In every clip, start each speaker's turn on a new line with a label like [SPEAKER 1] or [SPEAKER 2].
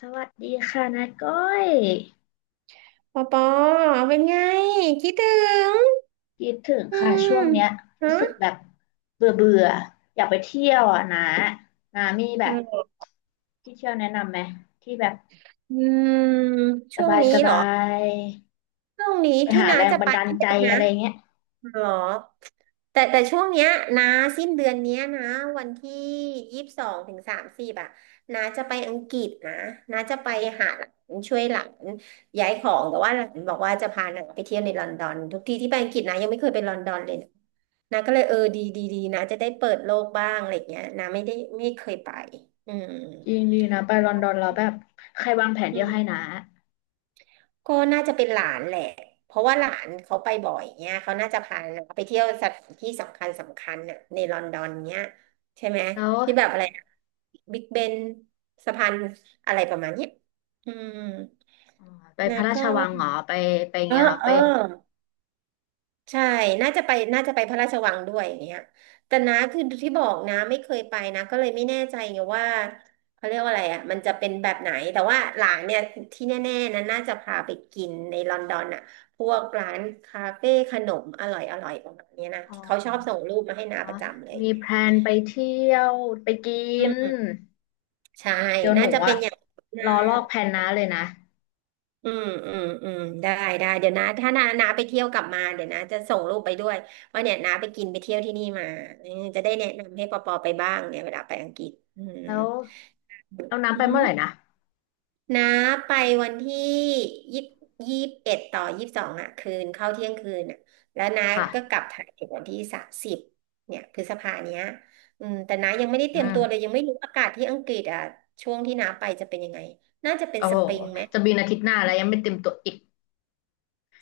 [SPEAKER 1] สวัสดีค่ะนาก้อย
[SPEAKER 2] ปอปอเป็นไงคิดถึง
[SPEAKER 1] คิดถึง
[SPEAKER 2] อื
[SPEAKER 1] ค่ะ
[SPEAKER 2] ม
[SPEAKER 1] ช่วงเนี้ย
[SPEAKER 2] ฮะ
[SPEAKER 1] รู้สึกแบบเบื่อเบื่ออยากไปเที่ยวอ่ะนะนามีแบ
[SPEAKER 2] เอ
[SPEAKER 1] บ
[SPEAKER 2] อ
[SPEAKER 1] ที่เที่ยวแนะนำไหมที่แบบ
[SPEAKER 2] อืม
[SPEAKER 1] ส
[SPEAKER 2] ช่วง
[SPEAKER 1] บาย
[SPEAKER 2] นี้
[SPEAKER 1] ส
[SPEAKER 2] เหร
[SPEAKER 1] บา
[SPEAKER 2] อ
[SPEAKER 1] ย
[SPEAKER 2] ช่วงนี้
[SPEAKER 1] ไป
[SPEAKER 2] ที่
[SPEAKER 1] หา
[SPEAKER 2] น้า
[SPEAKER 1] แรง
[SPEAKER 2] จะ
[SPEAKER 1] บั
[SPEAKER 2] ไป
[SPEAKER 1] นดาล
[SPEAKER 2] เที่
[SPEAKER 1] ใจ
[SPEAKER 2] ยวนะ
[SPEAKER 1] อะไรเงี้ย
[SPEAKER 2] หรอแต่ช่วงเนี้ยนะสิ้นเดือนเนี้ยนะวันที่ยี่สิบสองถึงสามสิบอ่ะนาจะไปอังกฤษนะนาจะไปหาหลานช่วยหลานย้ายของแต่ว่าหลานบอกว่าจะพาหนางไปเที่ยวในลอนดอนทุกทีที่ไปอังกฤษนะยังไม่เคยไปลอนดอนเลยนะนาก็เลยเออดีดีดีนะจะได้เปิดโลกบ้างอะไรเงี้ยนาไม่ได้ไม่เคยไปอืม
[SPEAKER 1] จริงดีนะไปลอนดอนเราแล้วแบบใครวางแผนเที่ยวให้นะ
[SPEAKER 2] ก็น่าจะเป็นหลานแหละ เพราะว่าหลานเขาไปบ่อยเนี่ย เขาน่าจะพาน้าไปเที่ยวสถานที่สำคัญสำคัญน่ะในลอนดอนเนี่ยใช่ไหม
[SPEAKER 1] แล้ว
[SPEAKER 2] ที่แบบอะไรบิ๊กเบนสะพานอะไรประมาณเนี้ยอืม
[SPEAKER 1] อ๋อไป
[SPEAKER 2] แล้
[SPEAKER 1] พ
[SPEAKER 2] ว
[SPEAKER 1] ระรา
[SPEAKER 2] ก็
[SPEAKER 1] ชวังเหรอไปไปอย่าง
[SPEAKER 2] เออ
[SPEAKER 1] เงี้ยเหรอ
[SPEAKER 2] เอ
[SPEAKER 1] ไป
[SPEAKER 2] อ ใช่น่าจะไปพระราชวังด้วยอย่างเงี้ยแต่นะคือที่บอกนะไม่เคยไปนะก็เลยไม่แน่ใจไงว่าเขาเรียกว่าอะไรอ่ะมันจะเป็นแบบไหนแต่ว่าหลานเนี่ยที่แน่ๆนะน่าจะพาไปกินในลอนดอนอ่ะพวกร้านคาเฟ่ขนมอร่อยอร่อยประมาณเนี้ยนะ
[SPEAKER 1] อ๋อ
[SPEAKER 2] ที่เขาชอบส่งรูปมาให้น้าประจำเลยอ
[SPEAKER 1] มี
[SPEAKER 2] ย่างเงี้
[SPEAKER 1] แพ
[SPEAKER 2] ย
[SPEAKER 1] ลนไปเที่ยวไปกิ
[SPEAKER 2] อื
[SPEAKER 1] น
[SPEAKER 2] มใช่
[SPEAKER 1] เดี๋ยวห
[SPEAKER 2] น่า
[SPEAKER 1] นู
[SPEAKER 2] จะเป็
[SPEAKER 1] อ่ะ
[SPEAKER 2] นอย่างนั้น
[SPEAKER 1] ร
[SPEAKER 2] นะ
[SPEAKER 1] อลอกแผนน้าเลยนะ
[SPEAKER 2] อืมอืมอืมได้ได้เดี๋ยวนะถ้านาไปเที่ยวกลับมาเดี๋ยวนะจะส่งรูปไปด้วยว่าเนี่ยนาไปกินไปเที่ยวที่นี่มาเออจะได้แนะนำให้ปอปอไปบ้างเนี่ยเวลาไปอังกฤษอืม
[SPEAKER 1] แล้วเอาน้ำไป
[SPEAKER 2] อื
[SPEAKER 1] เมื่อไหร่นะ
[SPEAKER 2] มนาไปวันที่ยี่ยี่สิบเอ็ดต่อยี่สิบสองอ่ะคืนเข้าเที่ยงคืนอ่ะแล้วนา
[SPEAKER 1] ค่ะ
[SPEAKER 2] ก็กลับไทยถึงวันที่สามสิบเนี่ยพฤษภาเนี้ยอืมแต่นายังไม่ได้เต
[SPEAKER 1] อื
[SPEAKER 2] รียมตัวเลย
[SPEAKER 1] ม
[SPEAKER 2] ยังไม่รู้อากาศที่อังกฤษอ่ะช่วงที่นาไปจะเป็นยังไงน่าจะเป็น
[SPEAKER 1] โอ้
[SPEAKER 2] ส
[SPEAKER 1] โห
[SPEAKER 2] ปริงไหม
[SPEAKER 1] จะบินอาทิตย์หน้าแล้วยังไม่เต็มตัวอีก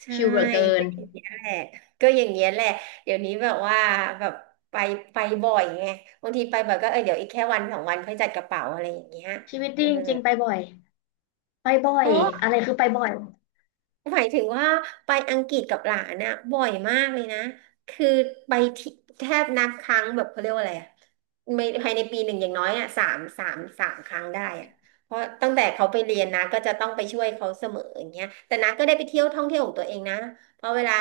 [SPEAKER 2] ใช่
[SPEAKER 1] ชิลเหลือเกิน
[SPEAKER 2] ก็อย่างเงี้ยแหละก็อย่างเงี้ยแหละเดี๋ยวนี้แบบว่าแบบไปไปบ่อยไงบางทีไปบ่อยก็เออเดี๋ยวอีกแค่วันสองวันค่อยจัดกระเป๋าอะไรอย่างเงี้ย
[SPEAKER 1] ชีวิต
[SPEAKER 2] เอ
[SPEAKER 1] ดี
[SPEAKER 2] อ
[SPEAKER 1] จริงๆไปบ่อย ไปบ่อย
[SPEAKER 2] ก็
[SPEAKER 1] อะไรคือไปบ่อย
[SPEAKER 2] หมายถึงว่าไปอังกฤษกับหลานนะบ่อยมากเลยนะคือไปที่แทบนับครั้งแบบเขาเรียกว่าอะไรอะไม่ภายในปีหนึ่งอย่างน้อยอะสามครั้งได้อะเพราะตั้งแต่เขาไปเรียนนะก็จะต้องไปช่วยเขาเสมออย่างเงี้ยแต่นะก็ได้ไปเที่ยวท่องเที่ยวของตัวเองนะเพราะเวลา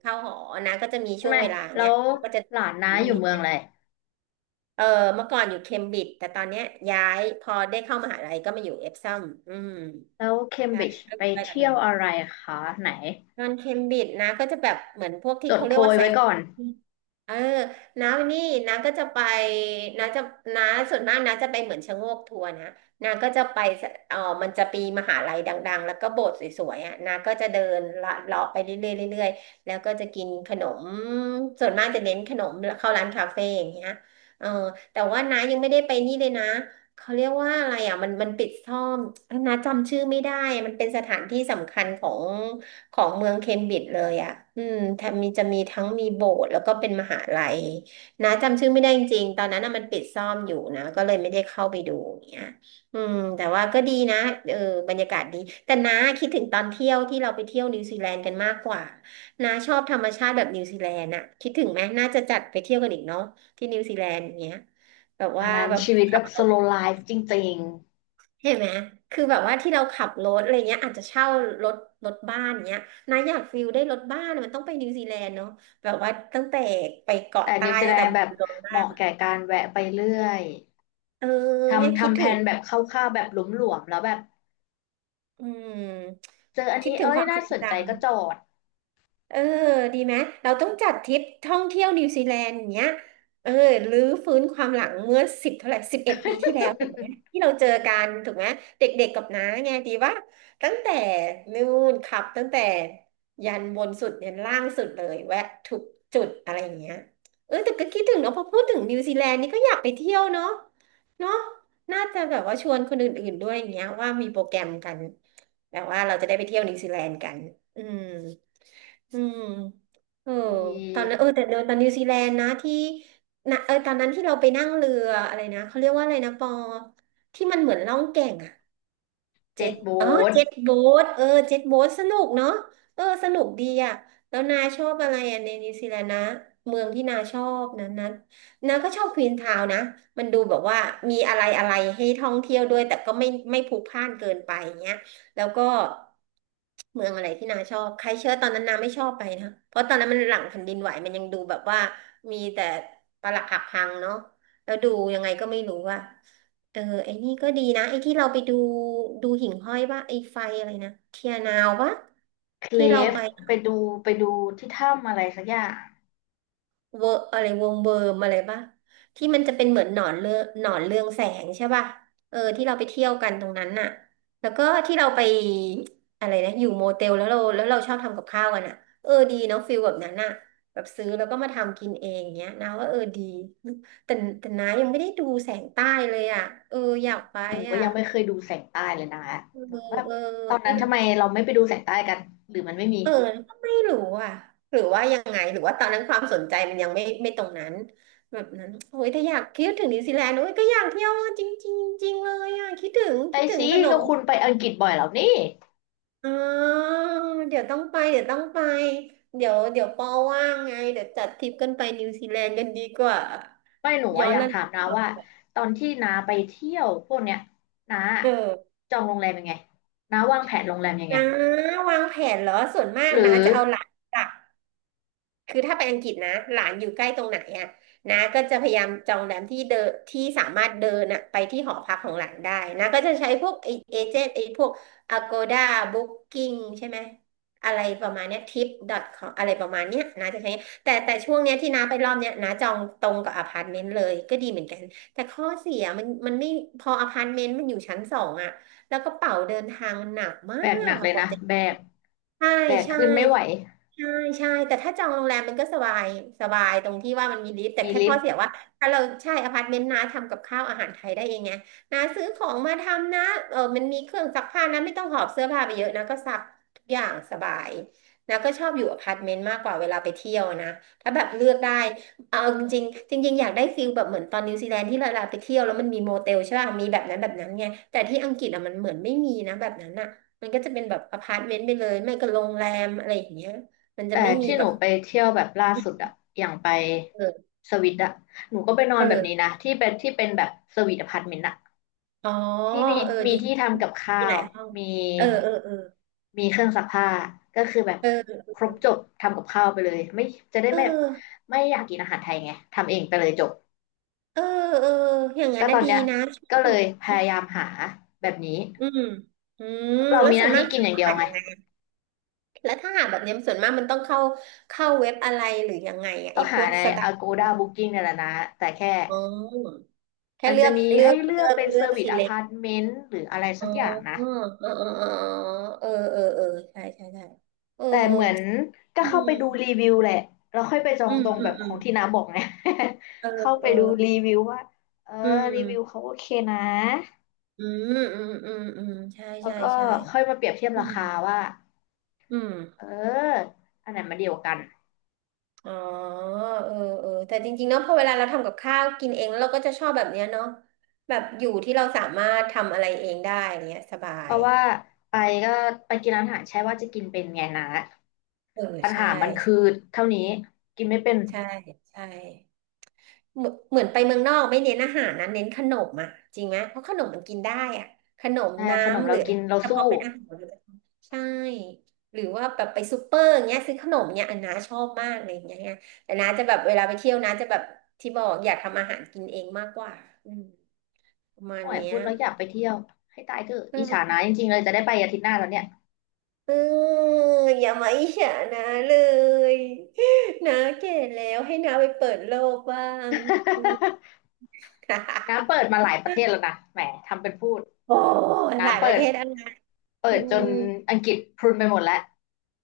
[SPEAKER 2] เข้าหอนะก็จะมี
[SPEAKER 1] ใช่
[SPEAKER 2] ช่ว
[SPEAKER 1] ไหม
[SPEAKER 2] งเวลา
[SPEAKER 1] แล้
[SPEAKER 2] เนี้ย
[SPEAKER 1] ว
[SPEAKER 2] ก็จะ
[SPEAKER 1] หลานน้า
[SPEAKER 2] นู่
[SPEAKER 1] อ
[SPEAKER 2] น
[SPEAKER 1] ยู่
[SPEAKER 2] นี่
[SPEAKER 1] เมือ
[SPEAKER 2] น
[SPEAKER 1] งอะไร
[SPEAKER 2] นเออเมื่อก่อนอยู่เคมบริดจ์แต่ตอนเนี้ยย้ายพอได้เข้ามหาลัยก็มาอยู่เอฟซัมอืม
[SPEAKER 1] แล้วเคม
[SPEAKER 2] ใช่
[SPEAKER 1] บริดจ์
[SPEAKER 2] ก็
[SPEAKER 1] ไป
[SPEAKER 2] อยู่ใกล้ลอนด
[SPEAKER 1] เที่
[SPEAKER 2] อ
[SPEAKER 1] ยว
[SPEAKER 2] น
[SPEAKER 1] อะไรคะไหน
[SPEAKER 2] นอนเคมบริดจ์นะก็จะแบบเหมือนพวก
[SPEAKER 1] จ
[SPEAKER 2] ที่
[SPEAKER 1] ด
[SPEAKER 2] เขา
[SPEAKER 1] โพ
[SPEAKER 2] เรียกว่า
[SPEAKER 1] ย
[SPEAKER 2] ไซ
[SPEAKER 1] ไว้
[SPEAKER 2] ต์
[SPEAKER 1] ก่อน
[SPEAKER 2] เออน้านี่น้าก็จะไปน้าจะน้าส่วนมากน้าจะไปเหมือนชะโงกทัวร์นะน้าก็จะไปสเออมันจะปีมหาลัยดังๆแล้วก็โบสถ์สวยๆอ่ะน้าก็จะเดินละเลาะไปเรื่อยๆเรื่อยๆแล้วก็จะกินขนมส่วนมากจะเน้นขนมเข้าร้านคาเฟ่อย่างเงี้ยเออแต่ว่าน้ายังไม่ได้ไปนี่เลยนะเขาเรียกว่าอะไรอ่ะมันปิดซ่อมน้าจำชื่อไม่ได้มันเป็นสถานที่สำคัญของ เมืองเคมบริดจ์เลยอ่ะอืมแถมมีจะมีทั้งมีโบสถ์แล้วก็เป็นมหาลัยนะจำชื่อไม่ได้จริงๆตอนนั้นน่ะมันปิดซ่อมอยู่นะก็เลยไม่ได้เข้าไปดูอย่างเงี้ยอืมแต่ว่าก็ดีนะเออบรรยากาศดีแต่น้าคิดถึงตอนเที่ยวที่เราไปเที่ยวนิวซีแลนด์กันมากกว่าน้าชอบธรรมชาติแบบนิวซีแลนด์อะคิดถึงไหมน่าจะจัดไปเที่ยวกันอีกเนาะที่นิวซีแลนด์อย่างเงี้ยแบบ
[SPEAKER 1] อั
[SPEAKER 2] ว่า
[SPEAKER 1] นนั้น
[SPEAKER 2] แบบ
[SPEAKER 1] ชีวิตแบ
[SPEAKER 2] ขับ
[SPEAKER 1] บ
[SPEAKER 2] ร
[SPEAKER 1] s
[SPEAKER 2] ถ
[SPEAKER 1] l o w l i f e จริง
[SPEAKER 2] เห็นไหม คือแบบว่าที่เราขับรถอะไรเงี้ยอาจจะเช่ารถรถบ้านเงี้ยนะอยากฟิลได้รถบ้านมันต้องไปนิวซีแลนด์เนาะแบบว่าตั้งแต่ไป
[SPEAKER 1] ๆ
[SPEAKER 2] เกาะ
[SPEAKER 1] แต่
[SPEAKER 2] ใต้
[SPEAKER 1] นิวซี
[SPEAKER 2] ตั้
[SPEAKER 1] แล
[SPEAKER 2] งแต่
[SPEAKER 1] นด์
[SPEAKER 2] บุ
[SPEAKER 1] แบบ
[SPEAKER 2] รีรั
[SPEAKER 1] เหมาะ
[SPEAKER 2] มย์
[SPEAKER 1] แก่การแวะไปเรื่อย
[SPEAKER 2] เออเนี่ย
[SPEAKER 1] ทำ
[SPEAKER 2] คิด
[SPEAKER 1] ทำแผ
[SPEAKER 2] ถึง
[SPEAKER 1] นแบบคร่าวๆแบบหลวมๆแล้วแบบ
[SPEAKER 2] อืม
[SPEAKER 1] เจออัน
[SPEAKER 2] คิด
[SPEAKER 1] นี้
[SPEAKER 2] ถึง
[SPEAKER 1] เอ้
[SPEAKER 2] ค
[SPEAKER 1] ย
[SPEAKER 2] วามท
[SPEAKER 1] น่า
[SPEAKER 2] รง
[SPEAKER 1] สนใจก็
[SPEAKER 2] จำ
[SPEAKER 1] จอด
[SPEAKER 2] เออดีไหมเราต้องจัดทริปท่องเที่ยวนิวซีแลนด์อย่างเงี้ยเออรื้อฟื้นความหลังเมื่อสิบเท่าไหร่11 ปีที่แล้วถูกไหมที่เราเจอกันถูกไหมเด็กๆกับน้าไงดีว่าตั้งแต่นู่นขับตั้งแต่ยันบนสุดยันล่างสุดเลยแวะทุกจุดอะไรอย่างเงี้ยเออแต่ก็คิดถึงเนาะพอพูดถึงนิวซีแลนด์นี่ก็อยากไปเที่ยวเนาะเนาะน่าจะแบบว่าชวนคนอื่นๆด้วยอย่างเงี้ยว่ามีโปรแกรมกันแบบว่าเราจะได้ไปเที่ยวนิวซีแลนด์กันอืม อืมเออ
[SPEAKER 1] อ
[SPEAKER 2] ตอนนั้
[SPEAKER 1] ี
[SPEAKER 2] นเออแต่เดินตอนนิวซีแลนด์นะที่นะเออตอนนั้นที่เราไปนั่งเรืออะไรนะเขาเรียกว่าอะไรนะปอที่มันเหมือนล่องแก่ง เจ็
[SPEAKER 1] เจ็ด
[SPEAKER 2] ต
[SPEAKER 1] โบ
[SPEAKER 2] อ๋อ
[SPEAKER 1] สท
[SPEAKER 2] เจ็ตโบ๊ทเออเจ็ตโบ๊ทสนุกเนาะเออสนุกดีอ่ะแล้วนาชอบอะไรอ่ะในนิวซีแลนด์นะ เมืองที่นาชอบนั้นนาก็ชอบควีนทาวน์นะมันดูแบบว่ามีอะไรอะไรให้ท่องเที่ยวด้วยแต่ก็ไม่พลุกพล่านเกินไปอย่างเงี้ยแล้วก็เมืองอะไรที่นาชอบใครเชื่อตอนนั้นนาไม่ชอบไปนะเพราะตอนนั้นมันหลังแผ่นดินไหวมันยังดูแบบว่ามีแต่ปรักหักพังเนาะแล้วดูยังไงก็ไม่รู้อ่ะ เออไอ้นี่ก็ดีนะไอ้ที่เราไปดูดูหิ่งห้อยป่ะไอ้ไฟอะไรนะเทียนาวป่ะ
[SPEAKER 1] เคล
[SPEAKER 2] ที่เรา
[SPEAKER 1] ฟ
[SPEAKER 2] ไป
[SPEAKER 1] ไปดูไปดูที่ถ้ำอะไรสักอย่าง
[SPEAKER 2] เวอร์อะไรวงเวิร์มอะไรป่ะที่มันจะเป็นเหมือนหนอนเรืองหนอนเรืองแสงใช่ป่ะเออที่เราไปเที่ยวกันตรงนั้นน่ะแล้วก็ที่เราไปอะไรนะอยู่โมเตลแล้วเราชอบทำกับข้าวกันอ่ะเออดีเนาะฟิลแบบนั้นน่ะแบบซื้อแล้วก็มาทำกินเองเงี้ยนะว่าเออดีแต่แต่น้ายังไม่ได้ดูแสงใต้เลยอ่ะเอออยากไป
[SPEAKER 1] หนูก็
[SPEAKER 2] อ่ะ
[SPEAKER 1] ยังไม่เคยดูแสงใต้เลยนะ
[SPEAKER 2] เออ
[SPEAKER 1] หนูก็แบบ
[SPEAKER 2] เอ
[SPEAKER 1] ตอนนั้น
[SPEAKER 2] อ
[SPEAKER 1] ทำไมเราไม่ไปดูแสงใต้กันหรือมันไม่มี
[SPEAKER 2] เออก็ไม่รู้อ่ะหรือว่ายังไงหรือว่าตอนนั้นความสนใจมันยังไม่ตรงนั้นแบบนั้นโอ้ยถ้าอยากคิดถึงนิวซีแลนด์โอ้ยก็อยากเที่ยวจริงจริงจริงเลยอ่ะคิดถึง
[SPEAKER 1] ไป
[SPEAKER 2] คิดถึง
[SPEAKER 1] สิ
[SPEAKER 2] ขน
[SPEAKER 1] ก็
[SPEAKER 2] ม
[SPEAKER 1] คุณไปอังกฤษบ่อยแล้วนี่
[SPEAKER 2] อ๋อเดี๋ยวต้องไปเดี๋ยวต้องไปเดี๋ยวเดี๋ยวปอว่างไงเดี๋ยวจัดทริปกันไปนิวซีแลนด์กันดีกว่า
[SPEAKER 1] ไม่หนู
[SPEAKER 2] ย้
[SPEAKER 1] อะ
[SPEAKER 2] อ
[SPEAKER 1] อ
[SPEAKER 2] น
[SPEAKER 1] ยาก
[SPEAKER 2] ระ
[SPEAKER 1] ถาม
[SPEAKER 2] ลึก
[SPEAKER 1] นาว่าตอนที่นาไปเที่ยวพวกเนี้ยนา
[SPEAKER 2] เออ
[SPEAKER 1] จองโรงแรมยังไงนาวางแผนโรงแรมยังไง
[SPEAKER 2] นะวางแผนเหรอส่วนมาก
[SPEAKER 1] หรื
[SPEAKER 2] นะ
[SPEAKER 1] อ
[SPEAKER 2] จะเอาหลัก คือถ้าไปอังกฤษนะหลานอยู่ใกล้ตรงไหนอะนาก็จะพยายามจองแรมที่เดินที่สามารถเดินอะไปที่หอพักของหลานได้นาก็จะใช้พวกไอเอเจนต์ไอพวก Agoda Booking ใช่ไหมอะไรประมาณเนี้ย tip.com อทคอมอะไรประมาณเนี้ยนาจะใช้แต่ช่วงเนี้ยที่นาไปรอบเนี้ยนาจองตรงกับอพาร์ตเมนต์เลยก็ดีเหมือนกันแต่ข้อเสียมันไม่พออพาร์ตเมนต์มันอยู่ชั้นสองอะแล้วกระเป๋าเดินทางมันหนักมา
[SPEAKER 1] แบกห
[SPEAKER 2] ก
[SPEAKER 1] นัก
[SPEAKER 2] อะ
[SPEAKER 1] เลย
[SPEAKER 2] กว่า
[SPEAKER 1] นะ
[SPEAKER 2] จะ
[SPEAKER 1] แบก
[SPEAKER 2] ใช่
[SPEAKER 1] แบก
[SPEAKER 2] ใช่
[SPEAKER 1] ขึ้นไม่ไหว
[SPEAKER 2] ใช่ใช่แต่ถ้าจองโรงแรมมันก็สบายสบายตรงที่ว่ามันมีลิฟต์แต่
[SPEAKER 1] มี
[SPEAKER 2] แค่
[SPEAKER 1] ลิ
[SPEAKER 2] ข้
[SPEAKER 1] ฟ
[SPEAKER 2] อ
[SPEAKER 1] ต์
[SPEAKER 2] เสียว่าถ้าเราใช่อพาร์ตเมนต์นะทำกับข้าวอาหารไทยได้เองไงนะซื้อของมาทำนะเออมันมีเครื่องซักผ้านะไม่ต้องหอบเสื้อผ้าไปเยอะนะก็ซักทุกอย่างสบายนะก็ชอบอยู่อพาร์ตเมนต์มากกว่าเวลาไปเที่ยวนะถ้าแบบเลือกได้เอาจริงๆจริงๆอยากได้ฟิลแบบเหมือนตอนนิวซีแลนด์ที่เราไปเที่ยวแล้วมันมีโมเตลใช่ป่ะมีแบบนั้นแบบนั้นไงแต่ที่อังกฤษอะมันเหมือนไม่มีนะแบบนั้นอะ มันก็จะเป็นแบบอพาร์ตเมนต์ไปเลย ไม่ก็โรงแรมอะไรอย่างเงี้ยมันจะ
[SPEAKER 1] แต่
[SPEAKER 2] ไม่มี
[SPEAKER 1] ที่ห
[SPEAKER 2] แบ
[SPEAKER 1] นู
[SPEAKER 2] บ
[SPEAKER 1] ไปเที่ยวแบบล่าสุดอะอย่างไป
[SPEAKER 2] เออ
[SPEAKER 1] สวิตอะหนูก็ไปนอ
[SPEAKER 2] เอ
[SPEAKER 1] น
[SPEAKER 2] อ
[SPEAKER 1] แบบนี้นะที่เป็นที่เป็นแบบสวีทอพาร์ตเมนต์อะ
[SPEAKER 2] อ๋อ
[SPEAKER 1] ที่มี
[SPEAKER 2] เออ
[SPEAKER 1] มี
[SPEAKER 2] ดี
[SPEAKER 1] ที่ทำกับข้า
[SPEAKER 2] มีหลา
[SPEAKER 1] ว
[SPEAKER 2] ยห้อง
[SPEAKER 1] มี
[SPEAKER 2] เออเออเออ
[SPEAKER 1] มีเครื่องซักผ้าก็คือแบบ
[SPEAKER 2] เออ
[SPEAKER 1] ครบจบทำกับข้าวไปเลยไม่จะได้
[SPEAKER 2] เอ
[SPEAKER 1] ไม่
[SPEAKER 2] อ
[SPEAKER 1] ไม่อยากกินอาหารไทยไงทำเองไปเลยจบ
[SPEAKER 2] เออเอออย่างนั้
[SPEAKER 1] ก็
[SPEAKER 2] น
[SPEAKER 1] ต
[SPEAKER 2] นะ
[SPEAKER 1] อน
[SPEAKER 2] ดี
[SPEAKER 1] เนี้ย
[SPEAKER 2] นะช
[SPEAKER 1] ก็
[SPEAKER 2] อ
[SPEAKER 1] เล
[SPEAKER 2] บ
[SPEAKER 1] ยพ
[SPEAKER 2] อืม
[SPEAKER 1] ยายามหาแบบนี้
[SPEAKER 2] อืมอืม
[SPEAKER 1] เพราะเรา
[SPEAKER 2] แล้ว
[SPEAKER 1] มีห
[SPEAKER 2] ส่ว
[SPEAKER 1] น้า
[SPEAKER 2] นมา
[SPEAKER 1] ที่
[SPEAKER 2] ก
[SPEAKER 1] กิน
[SPEAKER 2] จะ
[SPEAKER 1] อย่างเดียว
[SPEAKER 2] อ่าน
[SPEAKER 1] ไง
[SPEAKER 2] ยังไงแล้วถ้าหาแบบเนี้ยส่วนมากมันต้องเข้าเข้าเว็บอะไรหรือยังไงอะ
[SPEAKER 1] ก็
[SPEAKER 2] ไอ้พ
[SPEAKER 1] หา
[SPEAKER 2] วก
[SPEAKER 1] ใน
[SPEAKER 2] สตาร์ท
[SPEAKER 1] Agoda Booking เนี่ยแหละนะแต่แค่
[SPEAKER 2] อ๋อแค่
[SPEAKER 1] มัน
[SPEAKER 2] เลื
[SPEAKER 1] จะ
[SPEAKER 2] อก
[SPEAKER 1] มี
[SPEAKER 2] เลือ
[SPEAKER 1] ให้
[SPEAKER 2] ก
[SPEAKER 1] เลื
[SPEAKER 2] เลื
[SPEAKER 1] อก
[SPEAKER 2] อก
[SPEAKER 1] เป็นเซ
[SPEAKER 2] เลื
[SPEAKER 1] อ
[SPEAKER 2] อก
[SPEAKER 1] ร์วิส
[SPEAKER 2] สิ
[SPEAKER 1] อ
[SPEAKER 2] เล
[SPEAKER 1] พาร์ตเมนต์หรืออะไร
[SPEAKER 2] อ๋
[SPEAKER 1] สั
[SPEAKER 2] อ
[SPEAKER 1] กอย่าง
[SPEAKER 2] เอ
[SPEAKER 1] นะ
[SPEAKER 2] อเออเออเออเออเออใช่ใช่ใช่เออ
[SPEAKER 1] แต่เหมือนก็
[SPEAKER 2] อื
[SPEAKER 1] เข้าไปดูรี
[SPEAKER 2] ม
[SPEAKER 1] วิวแหละแล้วค่อยไปจอ
[SPEAKER 2] อื
[SPEAKER 1] ง
[SPEAKER 2] ม
[SPEAKER 1] ตรง
[SPEAKER 2] อื
[SPEAKER 1] แบ
[SPEAKER 2] ม
[SPEAKER 1] บข
[SPEAKER 2] อื
[SPEAKER 1] อ
[SPEAKER 2] ม
[SPEAKER 1] งที่น้าบอกไง
[SPEAKER 2] เอ อ
[SPEAKER 1] เข้าไป
[SPEAKER 2] เออ
[SPEAKER 1] ดูรีวิวว่าเออ
[SPEAKER 2] อื
[SPEAKER 1] รีวิว
[SPEAKER 2] ม
[SPEAKER 1] เขาโอเคนะ
[SPEAKER 2] อืมอืมอืมอืมใช่
[SPEAKER 1] แล้ว
[SPEAKER 2] ใช่
[SPEAKER 1] ก็
[SPEAKER 2] ใช่
[SPEAKER 1] ค่อยมาเปรียบเทียบ
[SPEAKER 2] อื
[SPEAKER 1] รา
[SPEAKER 2] ม
[SPEAKER 1] คาว่า
[SPEAKER 2] อืม
[SPEAKER 1] เอออันไหนมาเดียวกัน
[SPEAKER 2] อ๋อเออเออแต่จริงๆเนาะพอเวลาเราทำกับข้าวกินเองแล้วเราก็จะชอบแบบเนี้ยเนาะแบบอยู่ที่เราสามารถทำอะไรเองได้เนี้ยสบา
[SPEAKER 1] เพ
[SPEAKER 2] ย
[SPEAKER 1] ราะว่าไปก็ไปกินร้านอาหารใช่ว่าจะกินเป็นไงนะ
[SPEAKER 2] เออ
[SPEAKER 1] ปัญ
[SPEAKER 2] ใช่
[SPEAKER 1] หามันคือเท่านี้กินไม่เป็น
[SPEAKER 2] ใช่ใช่ เหมือนไปเมืองนอกไม่เน้นอาหารนะเน้นขนมอ่ะจริงไหมเพราะขนมมันกินได้อ่ะขนม
[SPEAKER 1] ใช่ขนม
[SPEAKER 2] น้ำห
[SPEAKER 1] เรา
[SPEAKER 2] รือ
[SPEAKER 1] กินเรา
[SPEAKER 2] แต่พ
[SPEAKER 1] สู้
[SPEAKER 2] อเป็นอาหารเลยใช่หรือว่าแบบไปซูเปอร์อย่างเงี้ยซื้อขนมเนี้ยอันน้าชอบมากเลยอย่างเงี้ยแต่น้าจะแบบเวลาไปเที่ยวน้าจะแบบที่บอกอยากทำอาหารกินเองมากกว่าอืมประมาณ
[SPEAKER 1] โอ้ย
[SPEAKER 2] เนี้
[SPEAKER 1] พู
[SPEAKER 2] ย
[SPEAKER 1] ดแล้วอยากไปเที่ยวให้ตายเถอะอิจฉา
[SPEAKER 2] เออ
[SPEAKER 1] นะจริงๆเลยจะได้ไปอาทิตย์หน้าแล้วเนี่ย
[SPEAKER 2] เอออย่ามาอิจฉานะเลย นะแก่แล้วให้น้าไปเปิดโลกบ้างอืม
[SPEAKER 1] น้าเปิดมาหลายประเทศแล้วนะแหมทำเป็นพูด
[SPEAKER 2] โอ้
[SPEAKER 1] น้า
[SPEAKER 2] หลายป
[SPEAKER 1] เปิ
[SPEAKER 2] ระเท
[SPEAKER 1] ด
[SPEAKER 2] ศ
[SPEAKER 1] เปิ
[SPEAKER 2] อื
[SPEAKER 1] ดจน
[SPEAKER 2] ม
[SPEAKER 1] อังกฤษพรุนไปหมดแล้ว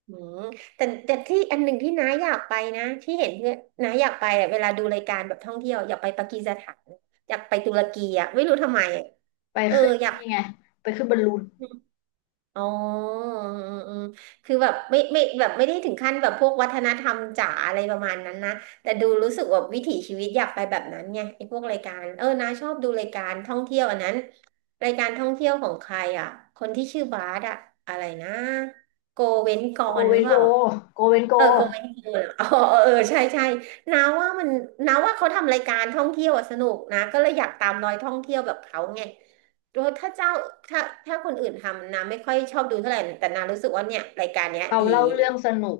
[SPEAKER 2] อืมแต่ที่อันหนึ่งที่น้าอยากไปนะที่เห็นเพื่อนน้าอยากไปอะเวลาดูรายการแบบท่องเที่ยวอยากไปปากีสถานอยากไปตุรกีอ่ะไม่รู้ทำไมอะ
[SPEAKER 1] ไป
[SPEAKER 2] เออ
[SPEAKER 1] ขึ้น
[SPEAKER 2] อยาก
[SPEAKER 1] นี่ไงไปขึ้นบอลลูน
[SPEAKER 2] อ๋อเออเออคือแบบไม่แบบไม่ได้ถึงขั้นแบบพวกวัฒนธรรมจ๋าอะไรประมาณนั้นนะ แต่ดูรู้สึกว่าวิถีชีวิตอยากไปแบบนั้นไงไอ้พวกรายการ เออนาชอบดูรายการท่องเที่ยวอันนั้น รายการท่องเที่ยวของใครอ่ะคนที่ชื่อบาร์ดอะอะไรนะโกเว้นก
[SPEAKER 1] โก
[SPEAKER 2] ร
[SPEAKER 1] เว
[SPEAKER 2] หรือ
[SPEAKER 1] น
[SPEAKER 2] เป
[SPEAKER 1] โก
[SPEAKER 2] ล่า
[SPEAKER 1] โกเวนโก
[SPEAKER 2] เออโกเวนกลเหรออ๋อเออเออใช่ใช่นาว่ามันนาว่าเขาทำรายการท่องเที่ยวอะสนุกนะก็เลยอยากตามรอยท่องเที่ยวแบบเขาไง ถ้าเจ้าถ้าถ้าคนอื่นทำนาไม่ค่อยชอบดูเท่าไหร่แต่นารู้สึกว่าเนี่ยรายการเนี้ย
[SPEAKER 1] เขา
[SPEAKER 2] ดี
[SPEAKER 1] เล่าเรื่องสนุก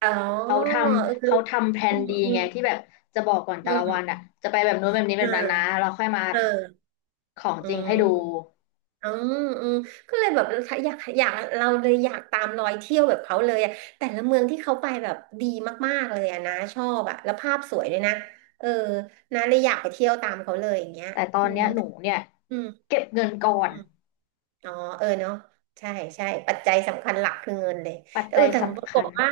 [SPEAKER 2] อ๋อ
[SPEAKER 1] เขาทำ
[SPEAKER 2] เออ
[SPEAKER 1] เขาทำแผ
[SPEAKER 2] อื
[SPEAKER 1] น
[SPEAKER 2] ม
[SPEAKER 1] ดี
[SPEAKER 2] อืม
[SPEAKER 1] ไงที่แบบจะบอกก่อน
[SPEAKER 2] อื
[SPEAKER 1] แต่ละวัน
[SPEAKER 2] ม
[SPEAKER 1] อ่ะจะไปแบบนู้นแบบนี้
[SPEAKER 2] เ
[SPEAKER 1] แบบนั้นนะ
[SPEAKER 2] ออ
[SPEAKER 1] เราค่อยมา
[SPEAKER 2] เออ
[SPEAKER 1] ของ
[SPEAKER 2] อื
[SPEAKER 1] จริงให้ดู
[SPEAKER 2] มอืมอืมก็เลยแบบอยากอยากเราเลยอยากตามรอยเที่ยวแบบเขาเลยอะแต่ละเมืองที่เขาไปแบบดีมากๆเลยอะนะชอบอะแล้วภาพสวยด้วยนะเออนะเลยอยากไปเที่ยวตามเขาเลยอย่างเงี้ย
[SPEAKER 1] แต่ตอ
[SPEAKER 2] อื
[SPEAKER 1] น
[SPEAKER 2] ม
[SPEAKER 1] เนี้ยหนูเนี่ย
[SPEAKER 2] อืม
[SPEAKER 1] เก็บเงินก่อน
[SPEAKER 2] อ๋อเออเนาะใช่ใช่ปัจจัยสำคัญหลักคือเงินเลย
[SPEAKER 1] ปัจ
[SPEAKER 2] แต่เอ
[SPEAKER 1] จั
[SPEAKER 2] อ
[SPEAKER 1] ย
[SPEAKER 2] แต่ป
[SPEAKER 1] สำ
[SPEAKER 2] ราก
[SPEAKER 1] คั
[SPEAKER 2] ฏ
[SPEAKER 1] ญ
[SPEAKER 2] ว่า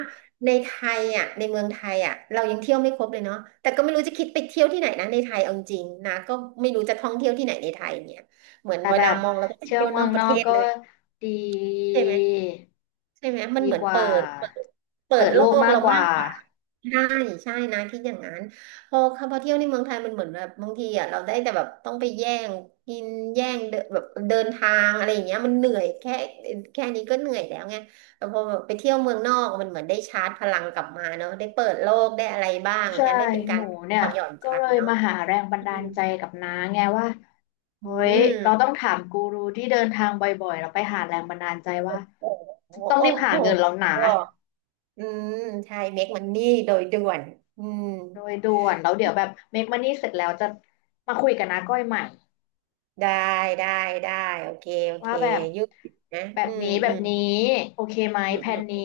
[SPEAKER 2] ในไทยอ่ะในเมืองไทยอ่ะเรายังเที่ยวไม่ครบเลยเนาะแต่ก็ไม่รู้จะคิดไปเที่ยวที่ไหนนะในไทยเอาจริงนะก็ไม่รู้จะท่องเที่ยวที่ไหนในไทยเนี่ยเหมือน
[SPEAKER 1] แต่
[SPEAKER 2] เว
[SPEAKER 1] แบ
[SPEAKER 2] ลา
[SPEAKER 1] บ
[SPEAKER 2] มองเราก็จะ
[SPEAKER 1] เที่ยว
[SPEAKER 2] เที่ยว
[SPEAKER 1] เมื
[SPEAKER 2] น
[SPEAKER 1] อ
[SPEAKER 2] อ
[SPEAKER 1] ง
[SPEAKER 2] กป
[SPEAKER 1] น
[SPEAKER 2] ระ
[SPEAKER 1] อ
[SPEAKER 2] เท
[SPEAKER 1] ก
[SPEAKER 2] ศ
[SPEAKER 1] ก็
[SPEAKER 2] เลย
[SPEAKER 1] ดี
[SPEAKER 2] ใช่ไหม ใช่ไหมมัน
[SPEAKER 1] ดี
[SPEAKER 2] เหมือน
[SPEAKER 1] กว่า
[SPEAKER 2] เปิดเปิ
[SPEAKER 1] เปิ
[SPEAKER 2] ด
[SPEAKER 1] ด
[SPEAKER 2] โล
[SPEAKER 1] โลก
[SPEAKER 2] ก
[SPEAKER 1] มาก
[SPEAKER 2] เรา
[SPEAKER 1] กว่า
[SPEAKER 2] มากกว่าใช่ใช่นะคิดอย่างนั้นพอเข้ามาเที่ยวในเมืองไทยมันเหมือนแบบบางทีอ่ะเราได้แต่แบบต้องไปแย่งกินแย่งเดินแบบเดินทางอะไรอย่างเงี้ยมันเหนื่อยแค่นี้ก็เหนื่อยแล้วไงแต่พอแบบไปเที่ยวเมืองนอกมันเหมือนได้ชาร์จพลังกลับมาเนาะได้เปิดโลกได้อะไรบ้าง
[SPEAKER 1] ใช่
[SPEAKER 2] เงี้ยได้เป็นกา
[SPEAKER 1] ห
[SPEAKER 2] ร
[SPEAKER 1] นูเนี่
[SPEAKER 2] ป
[SPEAKER 1] ย
[SPEAKER 2] ลดหย่อนใจ
[SPEAKER 1] ก็เลย
[SPEAKER 2] เนาะ
[SPEAKER 1] มาหาแรงบัน
[SPEAKER 2] อื
[SPEAKER 1] ดา
[SPEAKER 2] ม
[SPEAKER 1] ลใจกับน้าไงว่า
[SPEAKER 2] อื
[SPEAKER 1] เฮ้ยเราต้อ
[SPEAKER 2] ม
[SPEAKER 1] งถามกูรูที่เดินทางบ่อยๆเราไปหาแรงบันดาลใจว่า
[SPEAKER 2] โอ้โห
[SPEAKER 1] ต้อง
[SPEAKER 2] โอ้
[SPEAKER 1] รีบหา
[SPEAKER 2] โห
[SPEAKER 1] เงินแล้วนะ
[SPEAKER 2] อืมใช่เมคมันนี่โดยด่วนอืม
[SPEAKER 1] โดยด่วนแล้วเดี๋ยวแบบเมคมันนี่เสร็จแล้วจะมาคุยกับน้าก้อยใหม่
[SPEAKER 2] ได้ได้ได้โอเคโอเค
[SPEAKER 1] ว่าแบบ
[SPEAKER 2] ยุคนะ
[SPEAKER 1] แบ
[SPEAKER 2] อื
[SPEAKER 1] บ
[SPEAKER 2] ม
[SPEAKER 1] นี้แบ
[SPEAKER 2] อื
[SPEAKER 1] บ
[SPEAKER 2] ม
[SPEAKER 1] นี้โอเคไหม
[SPEAKER 2] อืม
[SPEAKER 1] แผ
[SPEAKER 2] อืม
[SPEAKER 1] นนี้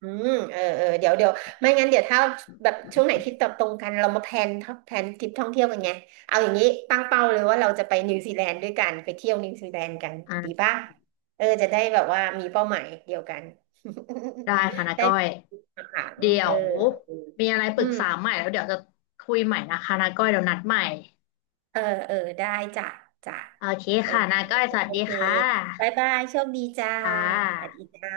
[SPEAKER 2] อืมเออเออเดี๋ยวเดี๋ยวไม่งั้นเดี๋ยวถ้าแบบช่วงไหนที่ตอบตรงกันเรามาแพลนทริปท่องเที่ยวกันไงเอาอย่างนี้ตั้งเป้าเลยว่าเราจะไปนิวซีแลนด์ด้วยกันไปเที่ยวนิวซีแลนด์กันดี
[SPEAKER 1] อ่า
[SPEAKER 2] ป่ะเออจะได้แบบว่ามีเป้าหมายเดียวกัน
[SPEAKER 1] ได้ค่ะนา
[SPEAKER 2] ได้
[SPEAKER 1] ก้อย
[SPEAKER 2] ขัง
[SPEAKER 1] เดี๋ย
[SPEAKER 2] เออ
[SPEAKER 1] วมีอะไรป
[SPEAKER 2] อื
[SPEAKER 1] รึกษา
[SPEAKER 2] ม
[SPEAKER 1] ใหม่แล้วเดี๋ยวจะคุยใหม่นะคะนาก้อยเดี๋ยวนัดใหม่
[SPEAKER 2] เออเออได้จ้ะจ้ะ
[SPEAKER 1] โอเค
[SPEAKER 2] โอ
[SPEAKER 1] ค่ะ
[SPEAKER 2] เค
[SPEAKER 1] นาก้อยสวัส
[SPEAKER 2] โอ
[SPEAKER 1] ดี
[SPEAKER 2] เค
[SPEAKER 1] ค่ะ
[SPEAKER 2] บ๊ายบายโชคดีจ้า
[SPEAKER 1] ค่ะ
[SPEAKER 2] สวัสดีจ้า